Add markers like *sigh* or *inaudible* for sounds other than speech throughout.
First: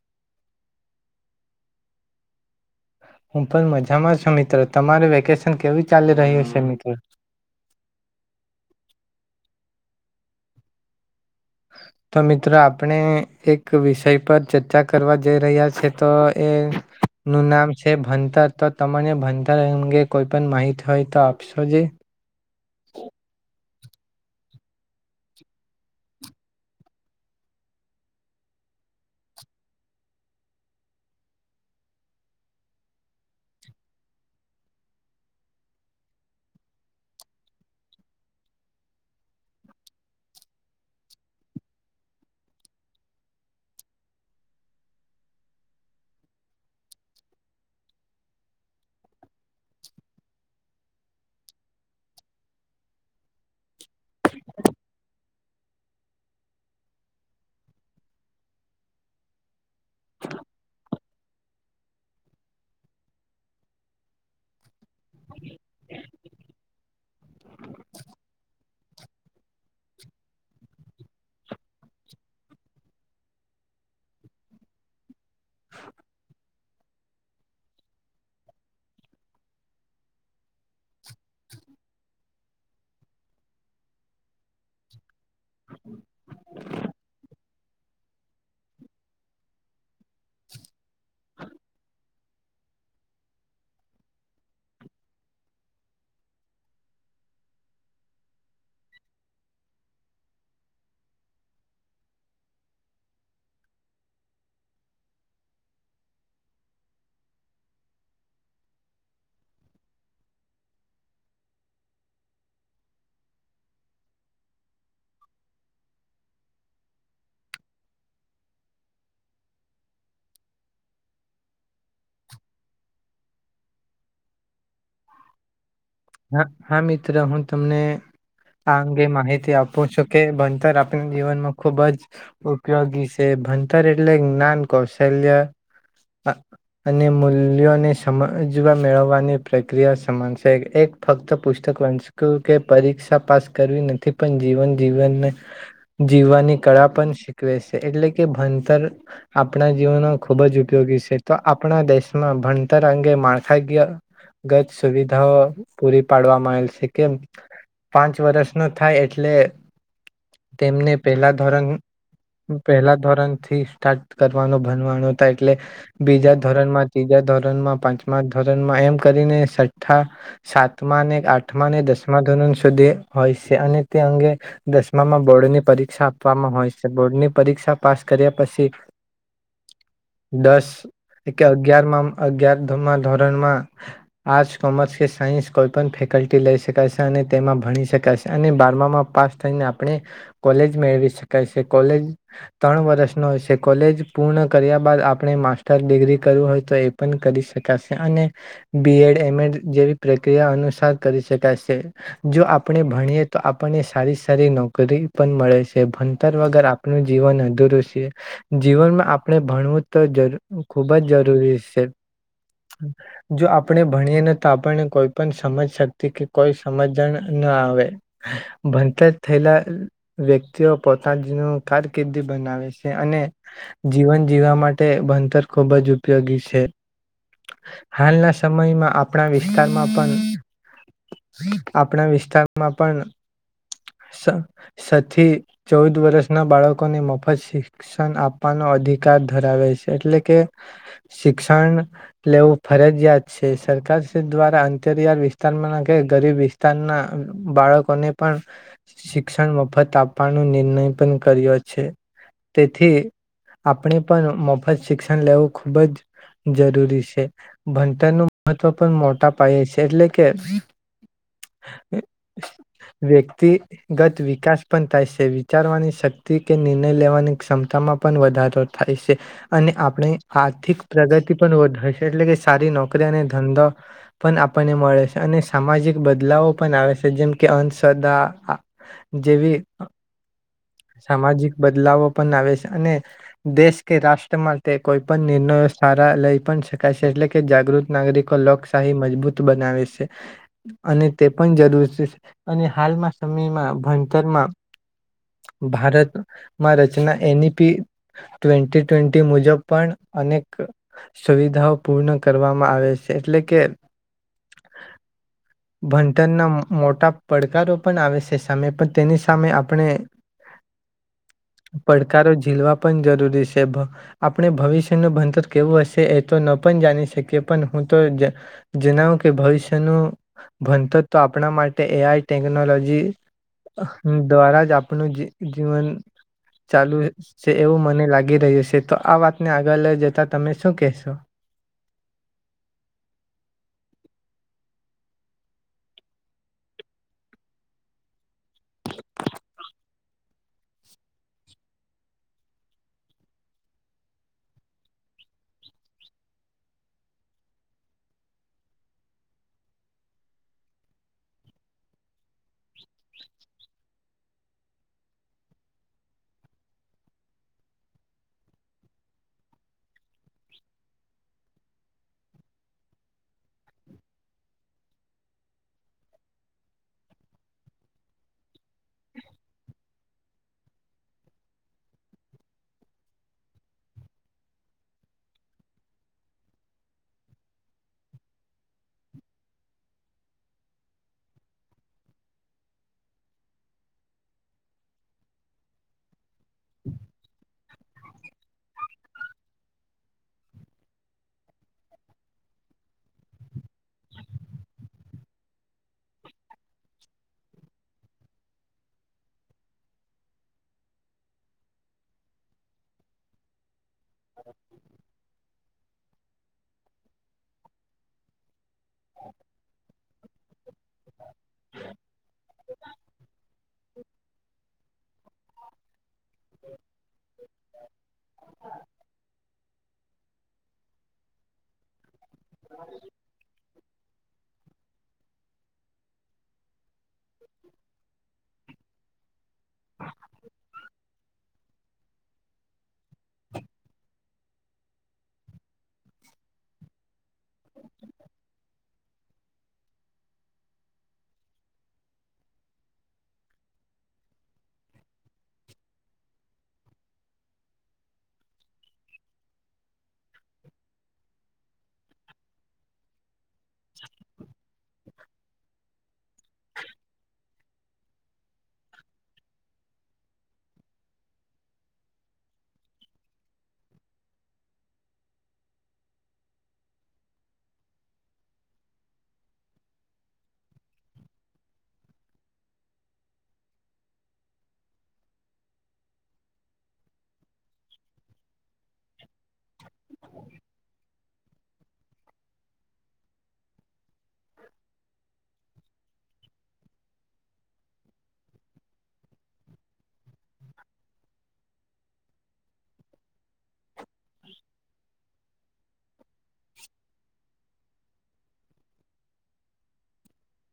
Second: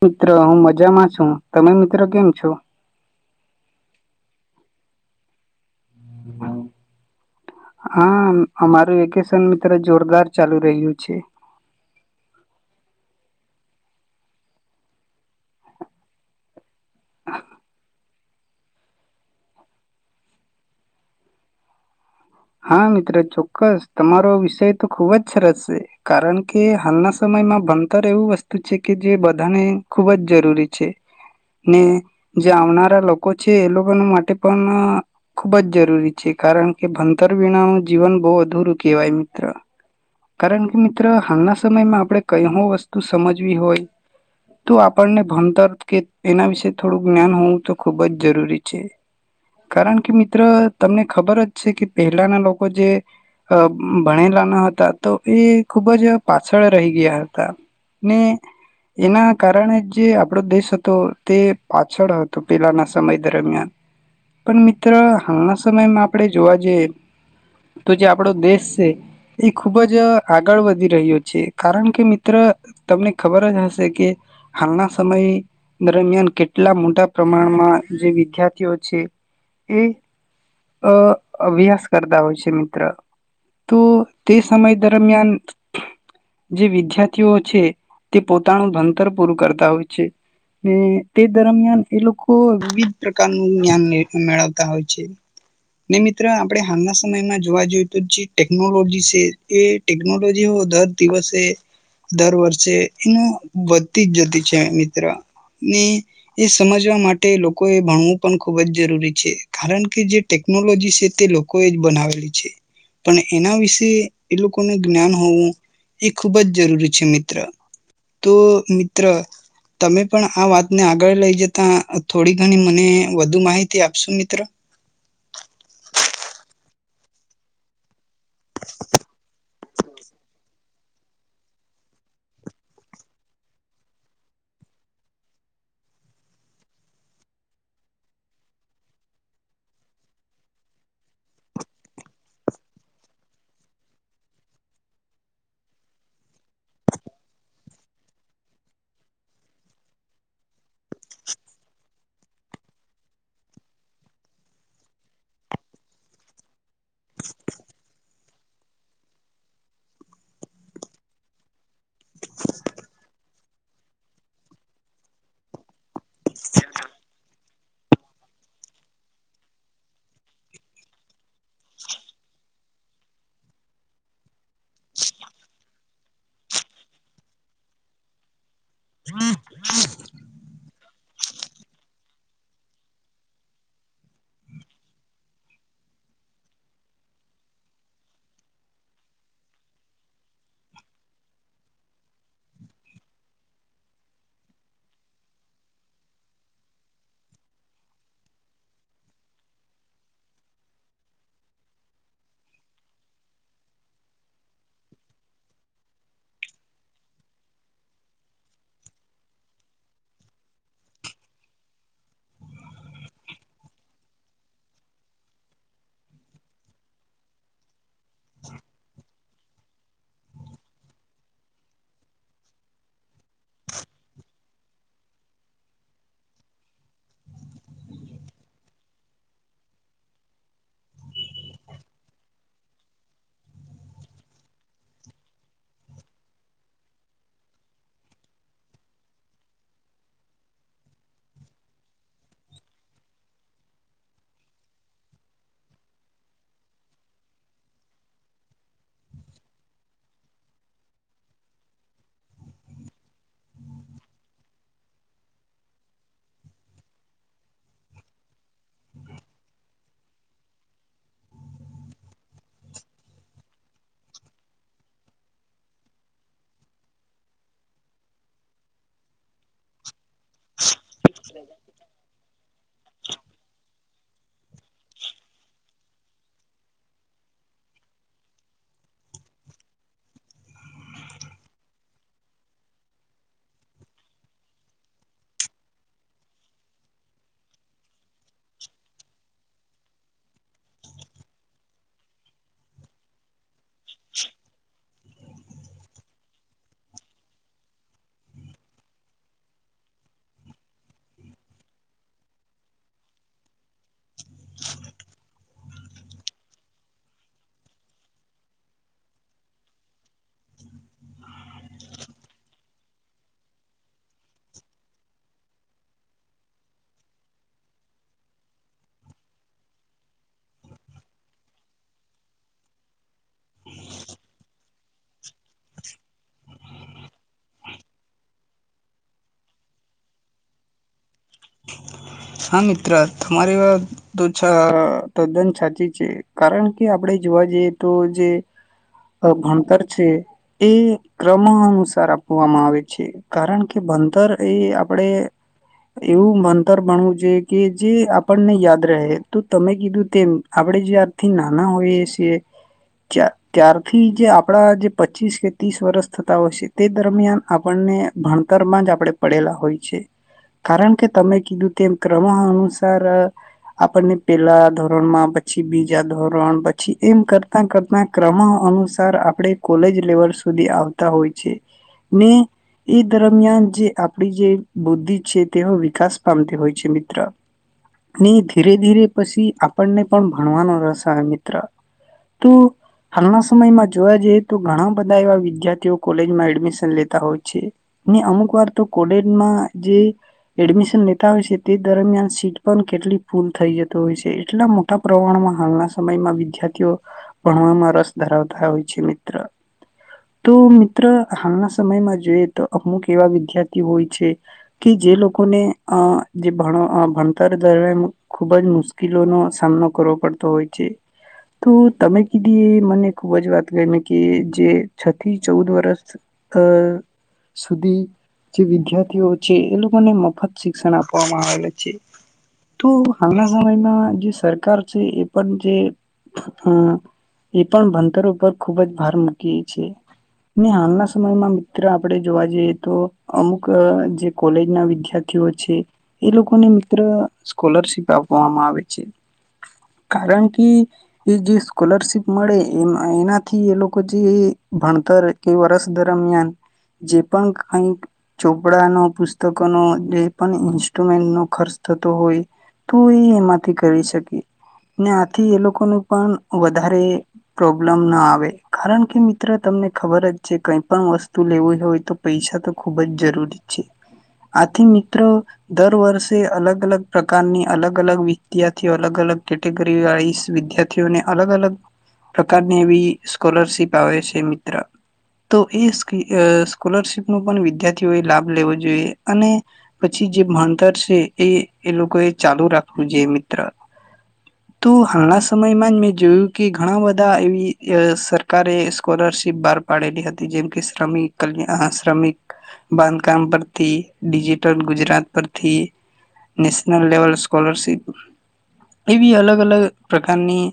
મિત્ર હું મજામાં છું, તમે મિત્રો કેમ છો? હું પણ મજામાં છું, મિત્ર તમારે વેકેશન કેવી ચાલી રહ્યું છે મિત્ર હા હા અમારું એક વેકેશન કદાચ જોરદાર ચાલુ રહ્યું છે. તો મિત્રો આપણે એક વિષય પર ચર્ચા કરવા જઈ રહ્યા છે, તો એ નું નામ છે, ભં તો તો તમને ભણતાર અંગે કોઈ પણ માહિત હોય, તો આપશો જે હા મિત્ર ચોક્કસ. તમારો વિષય તો ખુબ જ સરસ છે, કારણ કે હાલના સમયમાં ભણતર એવું વસ્તુ છે, કે જે બધાને ખુબ જ જરૂરી છે, ને જે આવનારા લોકો છે, એ લોકો માટે પણ ખુબ જ જરૂરી છે, કારણ કે ભણ તર વીણા નું જીવન બો અધુરું કહેવાય મિત્ર. કારણ કે મિત્ર હાલના સમયમાં આપણે કઈ હો વસ્તુ સમજવી હોય તો આપણને ભણતર કે એના વિશે થોડું જ્ઞાન હોવું તો ખૂબ જ જરૂરી છે, કારણ કે મિત્ર તમને ખબર જ છે, કે પહેલાના લોકો જે આ ભણેલા ના હતા તો એ ખૂબ જ પાછળ રહી ગયા હતા, ને એના કારણે જે આપણો દેશ હતો તે પાછળ હતો, પેલાના સમય દરમિયાન પણ મિત્ર હાલના સમયમાં આપણે જોવા જઈએ તો જે આપણો દેશ છે એક ખૂબ જ આગળ વધી રહ્યો છે, કારણ કે મિત્ર તમને ખબર જ હશે કે હાલના સમયે દરમિયાન કેટ એટલા મોટા પ્રમાણમાં જે વિદ્યાર્થીઓ છે, એ અ અભ્યાસ કરતા હોય છે, મિત્ર તો તે સમય દરમિયાન જે વિદ્યાર્થીઓ છે, તે પોતાનું ભણતર પૂરું કરતા હોય છે, ને તે દરમિયાન એ લોકો વિવિધ પ્રકારનું જ્ઞાન મેળવતા હોય છે, ને મિત્ર આપણે હાલના સમયમાં જોવા જોઈએ તો જે ટેકનોલોજી એ એ ટેકનોલોજી દર દિવસે દર વર્ષે એનું વધતી જ જતી છે, મિત્ર ને એ સમજવા માટે લોકો એ ભણવું પણ ખુબ જ જરૂરી છે, કારણ કે જે ટેકનોલોજી છે, તે લોકોએ જ બનાવેલી છે, પણ એના વિશે એ લોકોનું જ્ઞાન હોવું એ ખૂબ જ જરૂરી છે, મિત્ર તો મિત્ર તમે પણ આ વાતને આગળ લઈ જતા થોડી ઘણી મને વધુ માહિતી આપશું મિત્ર. હા હા મિત્ર હું તમને આ અંગે માહિતી આપું છું, કે ભણતર આપ જીવનમાં ખૂબ જ ઉપયોગી છે, ભણતર એટલે જ્ઞાન કૌશલ્ય અ અને મૂલ્યોને સમજવા મેળવવાની પ્રક્રિયા સમાન છે, એક ફક્ત પુસ્તક વાંચક્યું કે પરીક્ષા પાસ કરવી નથી, પણ જીવન જીવનને જીવવાની કળા પણ શીખવે છે, એટલે કે ભણતર આપણા જીવનમાં ખૂબ જ ઉપયોગી છે, તો આપણા દેશમાં ભણતર અંગે માળખાગિયા ગત સુવિધાઓ પૂરી પાડવામાં આવેલ છે, કેમ પાંચ વર્ષ નો થાય એટલે તેમને પહેલા ધોરણ, પહેલા ધોરણ થી સ્ટાર્ટ કરવાનો ભનવાનો થાય, એટલે બીજા ધોરણમાં, ત્રીજા ધોરણમાં, પાંચમા ધોરણમાં, એમ કરીને છઠ્ઠા સાતમા ને આઠમા ને દસમા ધોરણ સુધી હોય છે, અને તે અંગે દસમામાં બોર્ડની પરીક્ષા આપવામાં હોય છે, બોર્ડની પરીક્ષા પાસ કર્યા પછી *unintelligible* અગિયાર ગ્યારમમાં અગીયાર ધોરણ ધોરણમાં આર્ટસ કોમર્સ કે સા- સાયન્સ કોઈ પણ ફેકલ્ટી લઈ શકાશે અને તેમાં ભણી શકાશે અને બારમામાં પાસ થઈને આપણે કોલેજ મેળવી શકશે છે, કોલેજ ત્રણ વર્ષનો હોય છે, કોલેજ પૂર્ણ કર્યા બાદ આપણે માસ્ટર ડિગ્રી કરવું હોય તો એ પણ કરી શકાશે અને બી એડ એમએડ જેવી પ્રક્રિયા અનુસાર કરી શકાશે જો આપણે ભણીએ તો આપણને સારી સારી નોકરી પણ મળે છે ભણતર વગર આપણ જીવન અધૂરું છે જીવનમાં આપણે ભણવું તો જ ખૂબ જ જરૂરી છે જો આપણે ભણીએ ને તો આપને કોઈ પણ સમજ શક્તિ કે કોઈ સમજણ ન આવે ભણતર થયેલા વ્યક્તિઓ પોતા જ ન કારકિર્દી બનાવે છે અને જીવન જીવવા માટે તે ભણતર ખૂબ જ ઉપયોગી છે હાલના સમયમાં આપણા વિશે આપણા વિસ્તારમાં પણ આપણા વિસ્તારમાં પણ સથી ચૌદ વર્ષના બાળકોને મફત શિક્ષણ આપવાનો અધિકાર ધરાવે છે એટલે કે શિક્ષણ લેવું ફરજિયાત છે સરકાર દ્વારા અંતરિયાળ વિસ્તારમાં કે ગરીબ વિસ્તારના બાળકોને પણ શિક્ષણ મફત આપવાનો નિર્ણય પણ કર્યો છે તેથી આપણે પણ મફત શિક્ષણ લેવું ખૂબ જ જરૂરી છે ભણતરનું મહત્વ પણ મોટા પાય છે એટલે કે વ્યક્તિગત વિકાસ પણ થાય છે વિચારવાની શક્તિ કે નિર્ણય લેવાની ક્ષમતામાં પણ વધારો થાય છે અને આપણે આર્થિક પ્રગતિ પણ વધ હશે એટલે કે સારી નોકરી અને ધંધો પણ આપ મળે છે અને સામાજિક બદલાવો પણ આવે છે જેમ કે અંધ સદા જેવી સામાજિક બદલાવો પણ આવે છે અને દેશ કે રાષ્ટ્ર માટે કોઈ પણ નિર્ણયો સારા લઈ પણ શકાય છે એટલે કે જાગૃત નાગરિકો લોક મજબૂત બનાવે છે અને તે પણ જરૂર અને હાલમાં સમીમાં ભણતર માં ભારતમાં રચના એનઈપી ટ્વેન્ટી ટ્વેન્ટી મુજબ પણ અનેક સુવિધાઓ પૂર્ણ કરવામાં આવે છે એટલે કે ભણતરના મોટા પડકારો પણ આવે છે સામે પણ તેની સામે આપણે. પડકારો ઝીલવા પણ જરૂરી છે આપણે ભવિષ્યનું ભણતર કેવું હશે એ તો ન પણ જાણી શકીએ પણ હું તો જણાવું કે ભવિષ્યનું ભણતર તો આપણા માટે એ આઈ ટેકનોલોજી દ્વારા જ આપણું જીવન ચાલુ છે એવું મને લાગી રહ્યું છે, તો આ વાતને આગળ લઈ જતા તમે શું કહેશો? હા મિત્ર તમારી વાત તો છ તદ્દન સાચી છે કારણ કે આપણે જોવા જઈએ તો, જે ભણતર છે એ ક્રમ અનુસાર આપવામાં આવે છે કારણ કે ભણતર એ આપણે. એવું ભનતર ભણવું જોઈ કે જે આપણને યાદ રહે તો તમે કીધું તેમ આપણે જ્યારથી નાના હોઈએ છીએ, ત્યારથી જે આપડા જે પચીસ કે ત્રીસ વરસ થતા હોય છે તે દરમિયાન આપણને ભણતર માં જ આપણે પડેલા હોય છે. કારણ કે તમે કીધું તેમ ક્રમ અનુસાર આપણને પેલા ધોરણમાં પછી બીજા ધોરણ પછી એમ કરતા-કરતા ક્રમ અનુસાર આપણે કોલેજ લેવલ સુધી આવતા હોય છે, ને એ દરમિયાન જે આપડી જે બુદ્ધિ છે. વિકાસ પામતી હોય છે મિત્ર ને ધીરે ધીરે પછી આપણને પણ ભણવાનો રસ આવે મિત્ર, તો હાલના સમયમાં જોવા જઈ તો ઘણા બધા એવા વિદ્યાર્થીઓ કોલેજમાં એડમિશન લેતા હોય છે ને અમુક વાર તો કોલેજમાં જે. એડમિશન લેતા હોય છે તે દરમિયાન સીટ પણ કેટલી ફૂલ થઈ જતો હોય છે એટલા મોટા પ્રમાણમાં હાલના સમયમાં વિદ્યાર્થીઓ ભણવામાં રસ ધરાવતા હોય છે મિત્ર, તો મિત્ર હાલના સમયમાં જોઈએ તો અમુક એવા વિદ્ય થી હોય છે કે જે લોકો. જે ભણતર દરમિયાન ખુબ જ મુશ્કેલો નો સામનો કરવો પડતો હોય છે તો તમે કીધી એ મને ખુબ જ વાત એ કે જે છ થી ચૌદ વર્ષ અ સુધી જે વિદ્યાર્થીઓ છે એ લોકો મને મ ફત શિક્ષણ આપવામાં આવેલ છે. તું હાંગલા સાઈ ના જે સરકાર છે એ પણ જે એ પણ ભણતર ઉપર ખુબ જ ભાર મૂકી ને હાલના સમયમાં મિત્ર આપણે જોવા જઈએ તો અમુક જે કોલેજ ના વિદાર એ લોકોને મિત્ર સ્કોલરશિપ આપવામાં આવે છે કારણ કે એ જે સ્કોલરશીપ મળે એ એનાથી એ લોકો જે ભણતર કે વર્ષ દરમિયાન જે પણ કઈક ચોપડાનો પુસ્તકોનો જે પણ ઈન્સ્ટ્રુમેન્ટ નો ખર્ચ થતો હોય તો એ એમાં કરી શકી. ને આથી એ લોકોને પણ વધારે પ્રોબ્લમ ના આવે કારણ કે મિત્ર તમને ખબર જ છે કઈ પણ વસ્તુ લેવી હોય તો પૈસા તો ખુબ જ જરૂરી છે આથી મ્ર દર વર્ષે અલગ અલગ પ્રકારની અલગ અલગ વિદ્યાર્થીઓ અલગ અલગ કેટેગરી વાળીસ વિદ્યાર્થીઓને અલગ અલગ પ્રકારની એવી સ્કોલરશિપ આવે છે મિત્ર તો એ સ્કોલરશિપ ન પણ વિદ્યાર્થીઓએ લાભ લેવો જોઈએ અને પછી જે ભણતર છે એ એ લોકો એ ચાલુ રાખવું છે મિત્ર તો હાલના સમયમાં જ મેં જોયું કે ઘણા બધા એવી સરકારે સ્કોલરશીપ બહાર પાડેલી હતી જેમ કે શ્રમિકલ્યા શ્રમિક બાંધકામ પરથી ડિજિટલ ગુજરાત પર ઠી નેશનલ લેવલ સ્કોલરશીપ એવી અલગ-અલગ પ્રકારની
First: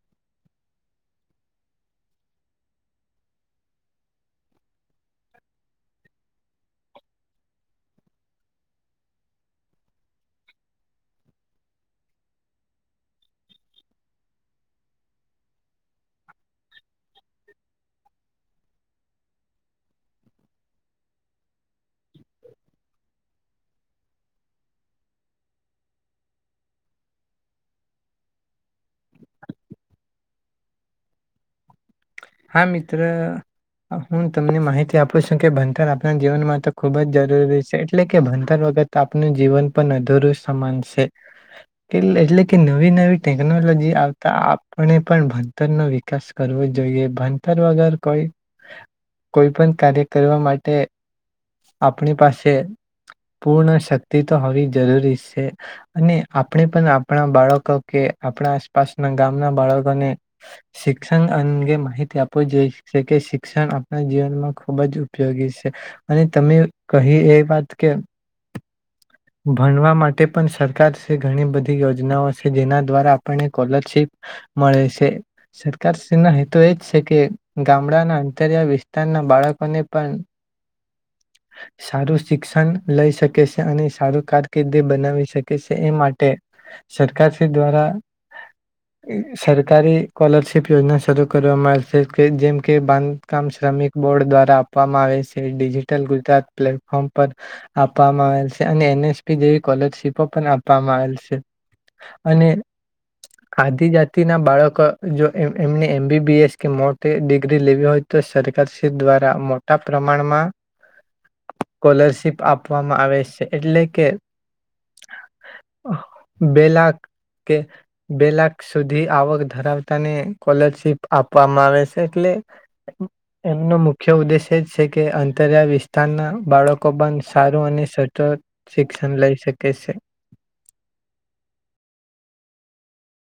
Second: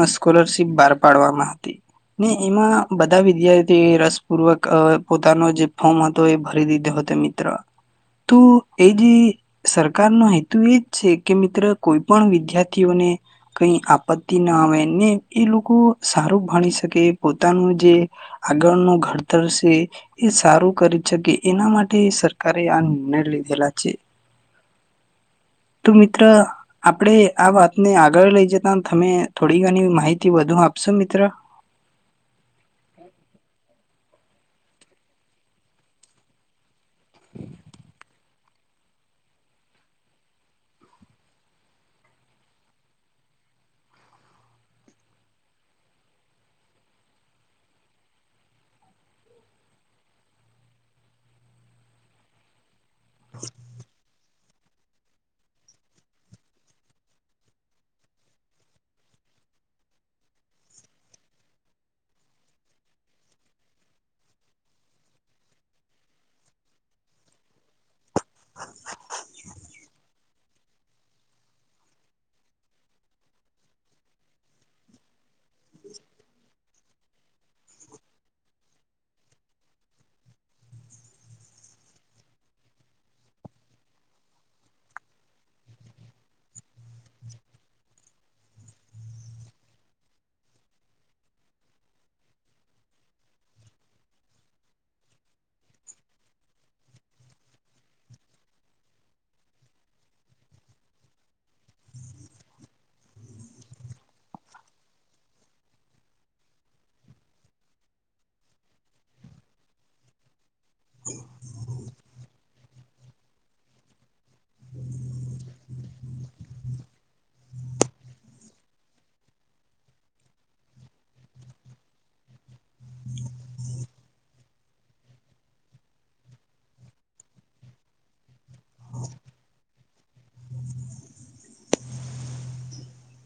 અ સ્કોલરશિપ બહાર પાડવામાં હતી. ને એમાં બધા વિદ્યાર્થી એ રસપૂર્વક અ પોતાનો જે ફોર્મ હતો એ ભરી દીધો હતો, મિત્ર. તો એજે સરકારનો હેતુ એજ છે કે, મિત્ર. કોઈપણ વિદ્યાર્થીઓને કઈ આપત્તિ ના આવે ને એ લોકો સારું ભણી શકે પોતાનું જે આગળ નું ઘડતર છે એ સારું કરી શકે એના માટે સર કરે આ નિર્ણય લીધેલા છે. તો મિત્ર આપણે આ વાતને આગળ લઈ જતા તમે થોડી ઘની માહિતી વધુ આપશો? મિત્ર. હા, મિત્ર. હું તમને માહિતી આપું છું કે ભણતર આપણા જીવનમાં તો ખૂબ જ જરૂરી છે. એટલે કે ભન તર વખત આપનું જીવન પણ અધુરું સમાન છે. એટલે કે નવી નવી ટેકનોલોજી આવતા આપણે પણ ભણતર નો વિકાસ કરવો જોઈએ. ભણતર વગર કોઈ કોઈ પણ કાર્ય કરવા માટે આપણી પાસે પૂર્ણ શક્તિ તો હોવી જરૂરી છે અને આપણે પણ આપણા બાળકો કે આપણા આસપાસના ગામના બાળકોને શિક્ષણ અંગે માહિત તે આપ જોઈશ કે શિક્ષણ આપણા જીવનમાં ખૂબ જ ઉપયોગી છે અને તમે કહી એ વાત કે ભણવા માટે પણ સરકાર શ્રી ઘણી બધી યોજનાઓ છે જેના દ્વારા આપણને કોલરશીપ મળે છે સરકાર શ્રીના હેતુ એ જ છે કે ગામડાના અંતરિયા વિસ્તારના બાળકોને પણ સારું શિક્ષણ લઈ શકે છે અને સારું કારકિર્દી બનાવી શકે છે એ માટે સરકાર શ્રી દ્વારા સરકારી કોલરશીપ યોજના શરૂ કરી *unintelligible* જેમ કે બાંધકામ શ્રમિક બોર્ડ દ્વારા આપવામાં આવેલ છે ડિજિટલ ગુજરાત પ્લેટફોર્મ પર આપવામાં આવેલ છે અને એન એસ પી જેવી કોલરશીપો પણ આપવામાં આવેલ છે અને આદિજાતિ ના બાળકો જો એમ એમને એમ બી બી એસ કે મોટી ડિગ્રી લેવી હોય તો સરકારશ્રી દ્વારા મોટા પ્રમાણમાં કોલરશીપ આપવામાં આવે છે એટલે કે બે લાખ કે બે લાખ સુધી આવક ધરાવતાની કોલરશીપ આપવામાં આવે છે એટલે એમનો મુખ્ય ઉદ્દેશ્ય એ જ છે કે અંતરિયાળ વિસ્તારના બાળકો પણ સારું અને સચોત શિક્ષણ લઈ શકે છે.